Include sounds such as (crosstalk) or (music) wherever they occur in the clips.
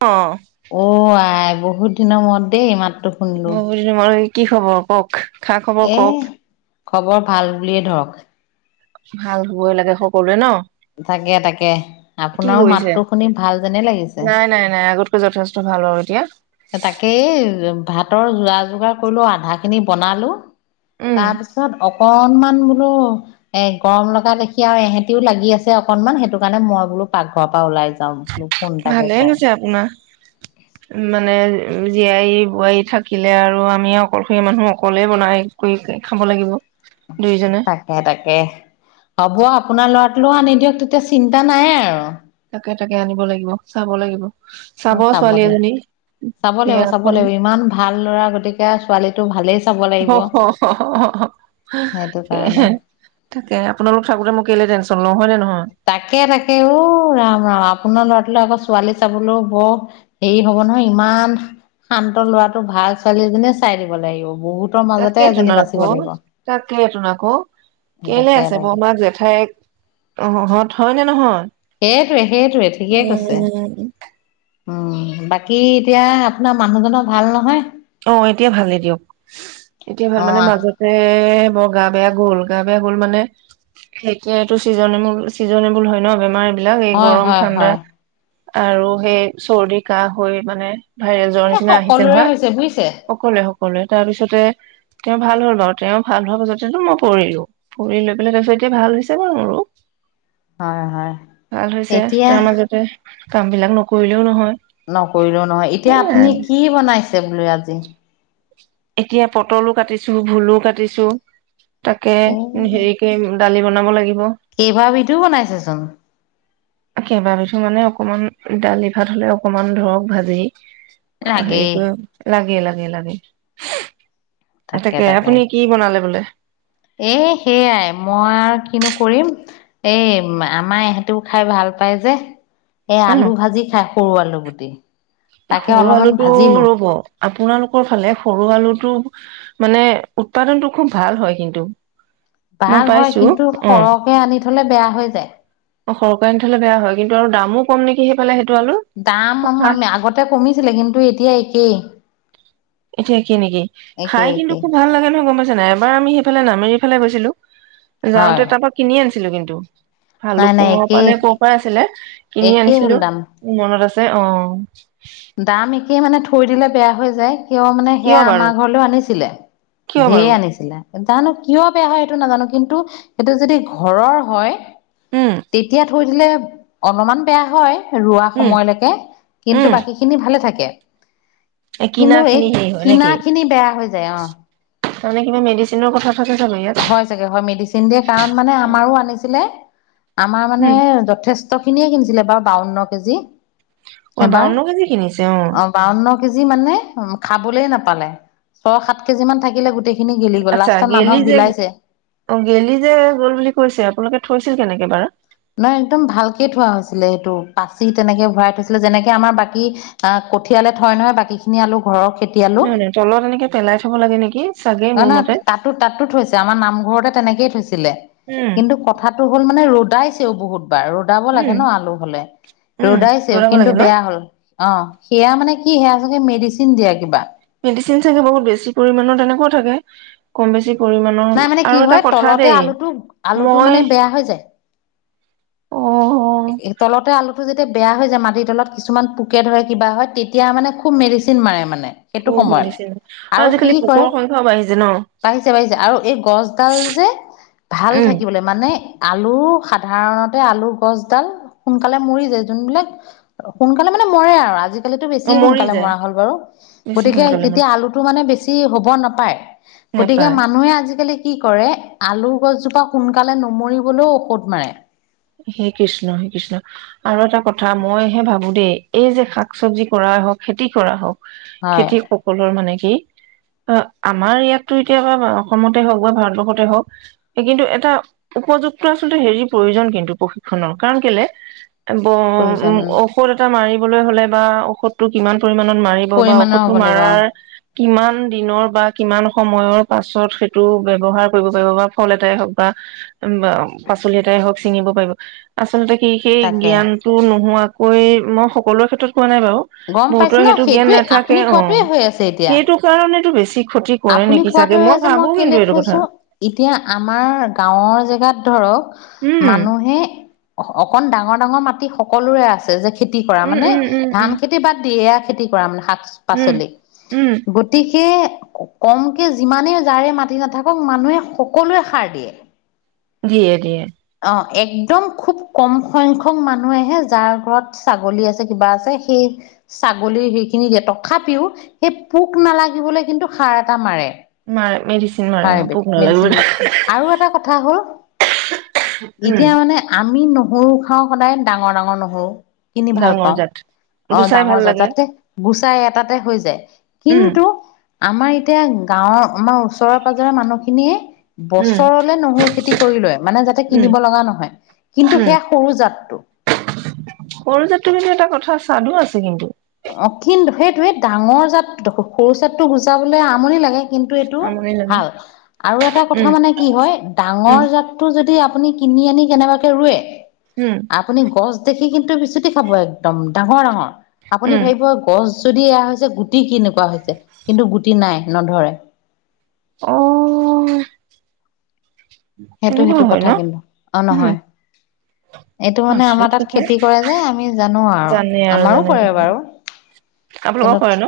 অ'। অ' আই বহুত দিনৰ মূৰত দেই মাতটো শুনিলো মই (unintelligible) কি খবৰ কওঁক? এ, খবৰ ভাল বুলিয়ে ধৰক। ভাল হ'বই লাগে সকলোৱে ন'। তাকে তাকে, কি আপোনাৰো কৰিছে? মাতটো শুনি ভাল যেনে লাগিছে। নাই নাই নাই আগত কে যথেষ্ট ভাল আৰু এতিয়া। তাকেই ভাতৰ যা যোগাৰ কৰিলোঁ, আধাখিনি বনালো। উম। তাৰপিছত অকনমান বোলো এ, গৰম লগা দেখি আৰু এহঁতিও লাগি আছে অকনমান, সেইটো কাৰণে মই বোলো পাকঘৰৰ পৰা ওলাই যা যাওঁ বুলো ফোন এটাকে ভালে কৰোঁ। হৈছে আপোনাৰ মানে জীয়াই বোৱাৰী থাকিলে আৰু আমি অকলশৰীয়া মানুহ অকলে বনাই কৰি খাব লাগিব দুয়োজনে। অ' তাকে, হ'ব আপোনাৰ লৰাটোলৈও আনি দিয়ক তেতিয়া চিন্তা নাই আৰু। তাকে তাকে আনিব লাগিব, চাব লাগিব, চাব মই ছোৱালী চাবলৈ এজনী। চাব লাগিব চাব বিয়াখন লাগিব ইমান ভাল ল'ৰা গতিক কে ছোৱালীটো ভালেই চাব লাগিব, অ' সেইটো কাৰণে। তাকে আপোনালোক থাকোঁতে মই কেলে টেনশ্যন লওঁ হয় নে নহয়? তাকে তাকে ও ৰাম ৰাম আপোনাৰ লৰাটোলৈ আকৌ ছোৱালী চাবলৈও বৰ হেৰি হব নহয় ইমান শান্ত লৰাটো ভাল ছোৱালী এজনীয়ে চাই দিব লাগিব। বহুত তাকেটোন আকৌ, তাকেটোন আকৌ। কেলে তাকে আছে তাকে বৰমাক-জেঠাইকহঁত, হয় নে নহয়? সেইটোৱে সেইটোৱে, ঠিকেই কৈছে। উম বাকী এতিয়া আপোনাৰ মানুহজনৰ ভাল নহয়? অ' এতিয়া ভালেই দিয়ক এতিয়া ভাল অ মানে মাজত এ বৰ গা-বেয়া গ'ল গা-বেয়া গ'ল মানে। (unintelligible) চিজনেবুল হয় ন বেমাৰ এইবিলাক এই হয় গৰম হয় ঠাণ্ডা। হয় আৰু সেই চৰ্দি, কাহ হৈ মানে ভাইৰেযৰ নিচিনা আহিছে নহয়। ছে বুইছে। সকলোৱে সকলোৱে তাৰ পিছতে তেওঁ ভাল হল বাৰু তেওঁ ভাল হোৱাৰ পাছতেটো মই পৰিলোঁ। পৰি লৈ পেলাই তাৰপিছত এতিয়া ভাল হৈছে বাৰু মোৰো। হয় হয় ভাল হৈছে এতিয়া তাৰ মাজতে কাম বিলাক নকৰিলেও নহয়। নকৰিলেও নহয়, এতিয়া আপুনি সেয়াই কি বনাইছে বোলো আজি? এতিয়া পটলো কাটিছো, ভোলো কাটিছো, তাকে এ হেৰিকে দালি বনাব লাগিব। কেইবা বিধো বনাইছেচোন। কেইবাবিধো মানে অকমান দালি ভাত হলে অকমান ধৰক ভাজি। অ' হেৰি লাগেই কৰি লাগে লাগে লাগে। তাকে আপুনি কি বনালে বোলে? এ সেয়াই মই আৰু কিনো কৰিম। এই আমাৰ ইহেঁতেও খাই ভাল পায় যে। এই উম আলু ভাজি খায়, সৰু আলু গুটি। এ তাকে সৰু অলপমান আলুটো ভাজিলো ৰব! আপোনালোকৰ ফালে সৰু আলুটো মানে উৎপাদনটো খুব ভাল হয় কিন্তু। মই ভাল হয়, পাইছো কিন্তু অ সৰহকে আনি থলে বেয়া হৈ যায়। অ সৰুকে আনি থলে বেয়া হয় কিন্তু আৰু দামো কম নেকি সেইফালে সেইটো আলু। দাম আমি আগতে কমিছিলে কিন্তু এতিয়া একেই। এতিয়া একেই নেকি? খাই একেই কিন্তু একেই খুব ভাল লাগে নহয় গম পাইছা নাই। এবাৰ আমি সেইফালে নামেৰি ফালে গৈছিলো, হয় যাওঁতে তাৰ পৰা কিনি আনিছিলো কিন্তু। নাই (unintelligible) নাই পৰা একেই নে ক'ৰ পৰা আছিলে কিনি একেই হ'ল আনিছিলো দাম মোৰ মনত আছে। অ'! দাম একেই মানে থৈ দিলে বেয়া হৈ যায়। কিয় মানে কিয় সেয়া বাৰু আমাৰ ঘৰলৈও আনিছিলে কিয় ঢেৰ বাৰু আনিছিলে। জানো কিয় বেয়া হয় সেইটো নাজানো, কিন্তু সেইটো যদি ঘৰৰ হয়। উম তেতিয়া থৈ দিলে অলমান বেয়া হয় ৰোৱা উম সময়লৈকে। কিন্তু উম বাকী খিনি ভালে থাকে। এই কিনা কিন্তু এই খিনি হেৰি হয় কিনা নেকি? খিনি বেয়া হৈ যায় অ'। তাৰমানে কিবা মেডিচিনৰ কথা থাকে চাব ইয়াত। (unintelligible) হয় মেডিচিন দিয়ে কাৰণ মানে আমাৰো আনিছিলে আমাৰ মানে উম যথেছ কসষ্ট খিনিয়ে কিনিছিলে বাৰ বাৱন্ন কেজি অই এবাৰ বাৱন্ন কেজি কিনিছে অ বাৱন্ন কেজি মানে উ খাবলে নাপালে ছয় সাত কেজি মান থাকিলে গোটেই খিনি গিলি গ'ল আচ্ছা লাষ্টত গেলি মানুহক যে বিলাইছে অ গেলি যে গ'ল বুলি কৈছে আপোনালোকে থৈছিল কেনেকে বাৰু নহয় একদম ভালকে থোৱা হৈছিলে সেইটো পাচি তেনেকে ভৰাই থৈছিলে যেনেকে আমাৰ বাকী আহ কঠিয়ালে থয় নহয় বাকী খিনি আলু ঘৰৰ খেতি নহয় নহয় তলত এনেকে পেলাই থব লাগে নেকি চাগে (unintelligible) অ মোৰ নহয় মতে তাতো তাতো থৈছে আমাৰ নামঘৰতে তেনেকেই থৈছে চিলে উম কিন্তু কথাটো হল মানে ৰ'দাইছেও বহুতবাৰ ৰদ ৰদাব লাগে উম ন' আলু হলে উম ৰদাইছে দৌৰাব কিন্তু লাগে ন বেয়া হ'ল। অ' সেয়া মানে কি সেয়া চাগে মেডিচিন দিয়া কিবা। মেডিচিন চাগে বহুত বেছি পৰিমানৰ তেনেকুৱা থাকে কম বেছি পৰিমান। অ' নাই মানে কি আৰু এটা হয় কথা তলতে দেই আলুটো আলুটো মানে মই বেয়া হৈ যায়। অ'। তলতে আলুটো যেতিয়া বেয়া হৈ যায় মাটিৰ তলত কিছুমান পোকে ধৰে কিবা হয় তেতিয়া মানে খুব মেডিচিন মাৰে মানে। সেইটো খুব সময়ত। মেডিচিন আৰু আজিকালি পোকৰ সংখ্যাও বাঢ়িছে ন'। বাঢ়িছে বাঢ়িছে আৰু এই গছডাল যে ভাল উম থাকিব লাগে। মানে আলু সাধাৰণতে আলু গছ ডাল সোনকালে মৰি যায় যোনবিলাক সোনকালে মানে মৰে আৰু আজি (unintelligible) অ বেছিয়ে মৰি সোনকালে যায় মৰা হ'ল বাৰু বেছি গতিকে সোনকালে তেতিয়া মানে আলুটো টো মানে বেছি হ'ব নাপায় গতিকে নেপায় মানুহে আজিকালি কি কৰে আলু গছজোপা সোনকালে নমৰিবলৈও ঔষধ মাৰে। হেই কৃষ্ণ, হেই কৃষ্ণ। আৰু এটা কথা মইহে ভাবো দেই এই যে শাক চবজি কৰাই হওঁক খেতি কৰা হওঁক হয় খেতিক সকলৰ মানে কি অ আমাৰ ইয়াততো এতিয়া হয় বাৰু অসমতে হওঁক বা ভাৰতবৰ্ষতে হওঁক। এই কিন্তু এটা উপযুক্ত আচলতে হেৰিৰ প্ৰয়োজন কিন্তু প্ৰশিক্ষণৰ কাৰণ কেলে প্ৰয়োজন (unintelligible) ঔষধ এটা মাৰিবলৈ হলে বা ঔষধটো কিমান পৰিমানত মাৰিব বা পৰিমাণৰ ঔষধটো হ'ব লাগিব মাৰাৰ কিমান দিনৰ বা কিমান সময়ৰ পাছত সেইটো ব্যৱহাৰ কৰিব পাৰিব বা ফল এটাই হওঁক বা (unintelligible) পাচলি এটাই হওঁক চিঙিব পাৰিব আচলতে কি সেই তাকে জ্ঞান টো নোহোৱাকৈ মই সকলোৰে ক্ষেত্ৰত কোৱা নাই বাৰু। গম পাইছে বহুতৰ ন সেইটো জ্ঞান সেইটোৱে নাথাকে আপুনি অ', কোৱাটোৱে হৈ আছে এতিয়া সেইটো কাৰণেটো বেছি ক্ষতি কৰে আপুনি নেকি চাগে কোৱাটোৱে মই যে ভাবো কেলে কিন্তু এইটো কৈছো কথা। এতিয়া আমাৰ গাঁৱৰ জেগাত ধৰক উম মানুহে অ', অকন ডাঙৰ ডাঙৰ মাটি সকলোৰে আছে যে -খেতি কৰা উম মানে উম উম উম ধান খেতি বাদ দি এইয়া খেতি কৰা মানে উম শাক-পাচলি উম গতিকে গতিকে কমকে যিমানেই জাৰে মাতি নাথাকক মানুহে সকলোৱে সাৰ দিয়ে। দিয়ে দিয়ে। অ' একদম খুব কম সংখ্যক মানুহে যাৰ ঘৰত ছাগলী আছে কিবা আছে সেই ছাগলী সেইখিনি দিয়ে তথাপিও সেই পোক নালাগিবলৈ কিন্তু সাৰ এটা মাৰে। মাৰে মেডিচিন মাৰে অ হাইভিধ পোক নালাগিব মেডিচিন মাৰে আৰু এটা কথা হ'ল। উম এতিয়া মানে আমি নহৰু খাওঁ সদায় ডাঙৰ ডাঙৰ নহৰু। কিনি ভাল ডাঙৰ পাওঁ জাত। অ' গুচাই ডাঙৰ ভাল জাত, লাগে যাতে গুচাই এটাতে হৈ যায় উম কিন্তু আমাৰ এতিয়া গাঁৱৰ আমাৰ ওচৰৰে পাজৰে মানুহখিনিয়ে উম বছৰলে নহৰু খেতি কৰি লয়। মানে যাতে উম কিনিব লগা নহয়, কিন্তু উম সেইয়া সৰু জাতটো। সৰু জাটটো কিন্তু এটা কথা স্বাদু আছে কিন্তু। অ' কিন্তু সেইটোৱে ডাঙৰ জাত- সৰু জাতটো গুচাবলে আমনি লাগে। কিন্তু এইটো আমনি লাগে ভাল, আৰু এটা উম কথা মানে কি হয় উম ডাঙৰ জাত টো যদি আপুনি কিনি আনি কেনেবাকে ৰুৱে উম। আপুনি গছ দেখি কিন্তু বিছুতি খাব একদম, ডাঙৰ ডাঙৰ! আপুনি উম ভাবিব গছ যদি এয়া হৈছে গুটি কেনেকুৱা হৈছে, কিন্তু গুটি নাই নধৰে। অহ। (inaudible) সেইটো সেইটো হয় কথা ন কিন্তু, অ উম নহয়। এইটো মানে আমাৰ আচৰিত তাত কথা খেতি কৰে যে আমি জানো আৰু, জানে আৰু আমাৰো জানে কৰে বাৰু। আপোনালোকৰ কৰে কিন্তু ন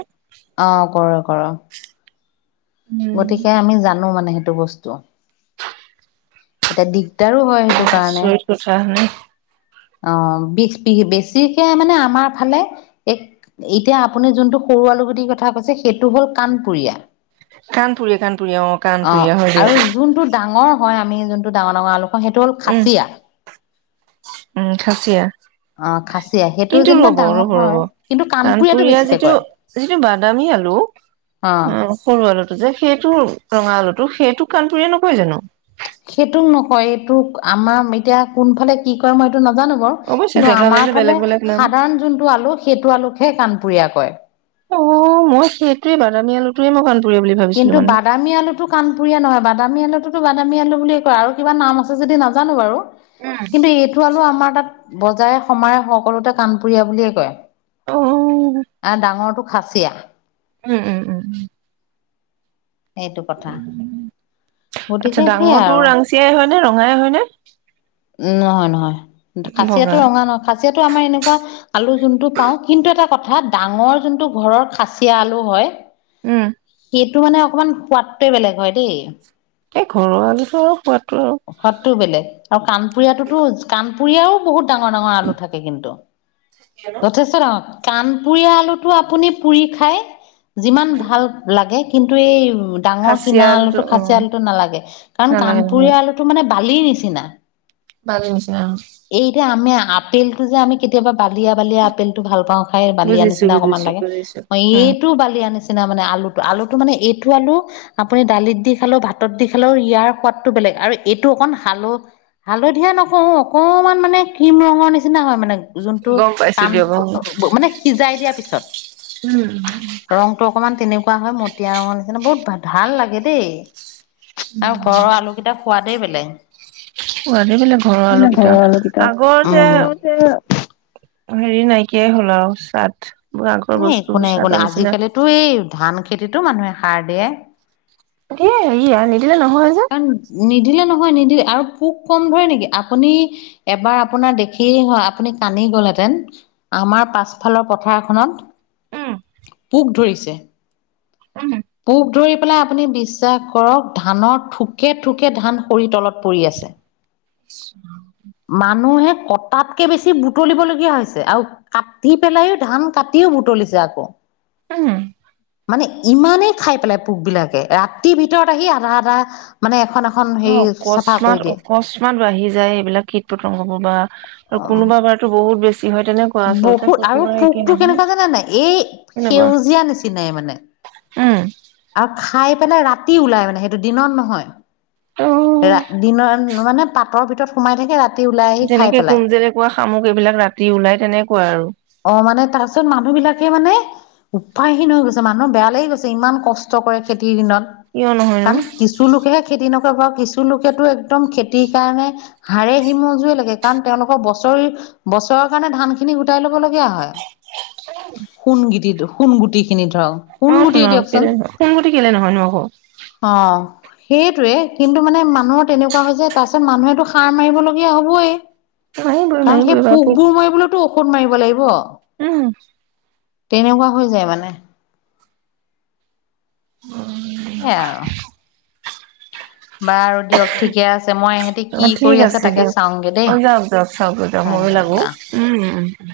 অ কৰো কৰো। উম গতিকে আমি জানো মানে সেইটো বস্তু। এতিয়া দিগদাৰো হয় সেইটো কাৰণে। আচৰিত কথা হয়নে অঁ বিষ বি বেছিকে মানে আমাৰ ফালে এক এতিয়া আপুনি যোনটো সৰু আলুগুটিৰ কথা কৈছে সেইটো হল কানপুৰীয়া। কাণপুৰীয়া কাণপুৰীয়া অ কাণপুৰীয়া হয় আৰু দিয়ক। যোনটো ডাঙৰ হয় আমি যোনটো ডাঙৰ ডাঙৰ আলু খাওঁ, সেইটো হ'ল উম খাচিয়া। উম খাচিয়া। অঁ খাচিয়া, সেইটো কিন্তু যেনিবা ৰ'ব ডাঙৰ ৰ'ব ৰ'ব হয় কিন্তু কানপুৰীয়াটো কাণপুৰীয়া বেছিকে যিটো কৰে। যিটো বাদামী আলু অঁ। অ সৰু আলুটো যে, সেইটো ৰঙা আলুটো সেইটো কাণপুৰিয়া নহয় জানো? সেইটোক নকয়, এইটোক আমাৰ এতিয়া কোনফালে কি কয় মই এইটো নাজানো বাৰু, অৱশ্যে কিন্তু জেগা আমাৰ জেগা বেলেগ ফালে বেলেগ নাম সাধাৰণ যোনটো আলু সেইটো আলুকহে কাণপুৰীয়া কয়। অঁ মই সেইটোৱে বাদামী আলুটোৱে মই কাণপুৰীয়া বুলি কিন্তু ভাবিছিলো মানে। বাদামী আলু সেইটো কানপুৰীয়া নহয়, বাদামী আলুটোতো বাদামী আলু বুলিয়ে কয়, আৰু কিবা নাম আছে যদি নাজানো বাৰু। কিন্তু এইটো আলু আমাৰ তাত বজাৰে সমাৰে সকলোতে কাণপুৰীয়া বুলিয়ে কয়। অ উম আৰু ডাঙৰটো খাচিয়া। উম উম। এইটো কথা আচ্ছা গতিকে সেইয়াই ডাঙৰটো আৰু। ৰাংচিয়াই হয়নে ৰঙাই হয়নে নহয় নহয় খাচিয়াটো বগা ৰঙা নহয়, খাচিয়াটো আমাৰ এনেকুৱা আলু যোনটো পাওঁ, কিন্তু এটা কথা ডাঙৰ যোনটো ঘৰৰ খাচিয়া আলু হয় উম। এইটো মানে অকণমান সোৱাদটোৱে বেলেগ হয় দেই। এই ঘৰৰ আলুটো আও সোৱাদটো আৰু সোৱাদটো বেলেগ, আৰু কাণপুৰীয়াতোতো কাণপুৰীয়াও বহুত ডাঙৰ ডাঙৰ আলু থাকে কিন্তু। কিয়নো তাৰপিছত অ কাণপুৰিয়া আলুটো আপুনি পুৰি খাই যিমান ভাল লাগে কিন্তু এই ডাঙৰ খাচীয়া কিনা আলুটো অ খাচী আলুটো নালাগে কাৰণ নালাগে নালাগে কাণপুৰীয়া আলুটো টো মানে বালিৰ নিচিনা বালিৰ নিচিনা অ এইযে আমি আপেলতো যে আমি কেতিয়াবা বালিয়া বালিয়া আপেল তো ভাল পাওঁ খাই বালিয়া বুজিছো নিচিনা অকনমান বুজিছো লাগে বুজিছো অ উম এইটো বালিয়া নি চিনা মানে আলুটো আলুটো মানে এইটো আলু আপুনি দালিত দি খালেও ভাতত দি খালেও ইয়াৰ সোৱাদটো বেলেগ আৰু এইটো অকণ হাল হালধীয়া নকও অকমান মানে ক্ৰীম ৰঙৰ নিচিনা হয় মানে যোনটো গম পাইছো কাম দিয়ক অ মানে সিজাই দিয়াৰ পিছত উম ৰঙ টো অকণমান তেনেকোৱা হয় মতিয়া ৰঙৰ নিচিনা বহুত ভাল লাগে দেই আৰু ঘৰৰ আলুকেইটাৰ সোৱাদেই বেলেগ সোৱাদে বেলেগ ঘৰৰ ঘৰৰ আলুকেইটাৰ আলুকেইটা আগৰ যে আগতে হেৰি নাইকিয়াই হ'ল আৰু চাৰ্ট মোৰ আগৰ বস্তুবোৰ চাৰ্টৰ নিচিনা তো এই ধান খেতিতো মানুহে সাৰ দিয়ে। দিয়ে হেৰি আও নিদিলে নহয় যে। উম নিদিলে নহয় নিদিলে আৰু পোক কম ধৰে নেকি আপুনি এবাৰ আপোনাৰ দেখি আপুনি কান্দি গ'লহেতেন আমাৰ পাছফালৰ পথাৰখনত উম। পোক ধৰিছে উম। পোক ধৰি পেলাই আপুনি বিশ্বাস কৰক, ধানৰ থোকে থোকে ধান সৰি তলত পৰি আছে। (inaudible) ইছ ৰাম মানুহে কটাতকে বেছি বুটলিবলগীয়া হৈছে আও কাটি পেলাইও ধান কাটিও বুটলিছে আকৌ। উম। মানে ইমানেই খাই পেলাই পোক বিলাকে ৰাতিৰ ভিতৰত আহি আধা আধা মানে এখন এখন অ হেৰি চাফা কৰি অকস্মাত দিয়ে অকস্মাত বাঢ়ি যায় এইবিলাক কীট পতংগবোৰ বা কোনোবা বাৰ তো বহুত বেছি হয় তেনে বহুত আৰু পোকটো কেনেকোৱা জানে নাই এই তেনেকুৱা। সেউজীয়া নিচিনাই মানে। উম। আৰু খাই পেলাই ৰাতি ওলাই মানে সেইটো দিনত নহয় ৰা ত' দিনত মানে পাতৰ ভিতৰত সোমাই থাকে ৰা যেনেকে কোমজেলেকুৱা, শামুক এইবিলাক ৰাতি ওলাই তেনেকোৱা আৰু। অ' মানে তাৰ পিছত মানুহ বিলাকে মানে উপায়হীন হৈ গৈছে মানুহৰ বেয়া লাগি গৈছে ইমান কষ্ট কৰে খেতিৰ দিনত। কিয় নহয়নো? কাৰণ কিছু লোকেহে খেতি নকৰে বাৰু কিছু লোকেতো একদম খেতিৰ কাৰণে হাড়ে সিমজুৱে লাগে কাৰণ তেওঁলোকৰ বছৰি বছৰৰ কাৰণে ধান খিনি গোটাই লৈ কিয় হয় সোণগিটিতো সোণগুটি খিনি ধৰক। সোণ অ' গুটিয়ে তুন আৰু দিয়কচোন কেলে নহয়, সোণগুটি কেলে নহয়নো আকৌ। অ' সেইটোৱে কিন্তু মানে মানুহৰ তেনেকোৱা হৈছে তাৰপিছত মানুহেতো সাৰ মাৰিবলগীয়া হ'বয়ে। মাৰিবই কাৰণ, সেই মাৰিবই বাপোক পোকবোৰ মাৰিবলৈতো ঔষধ মাৰিব লাগিব। উম। তেনেকুৱা হৈ যায়, মানে। সেয়াই আৰু (unintelligible) (unintelligible) বাৰু দিয়ক ঠিকে আছে। মই এহেঁতি অ কি কৰি আছে, তাকে চাওঁগে দেই। চওঁকগে যাওঁক। ভাল মইয়ো লাগো, লাগিলে অ উম।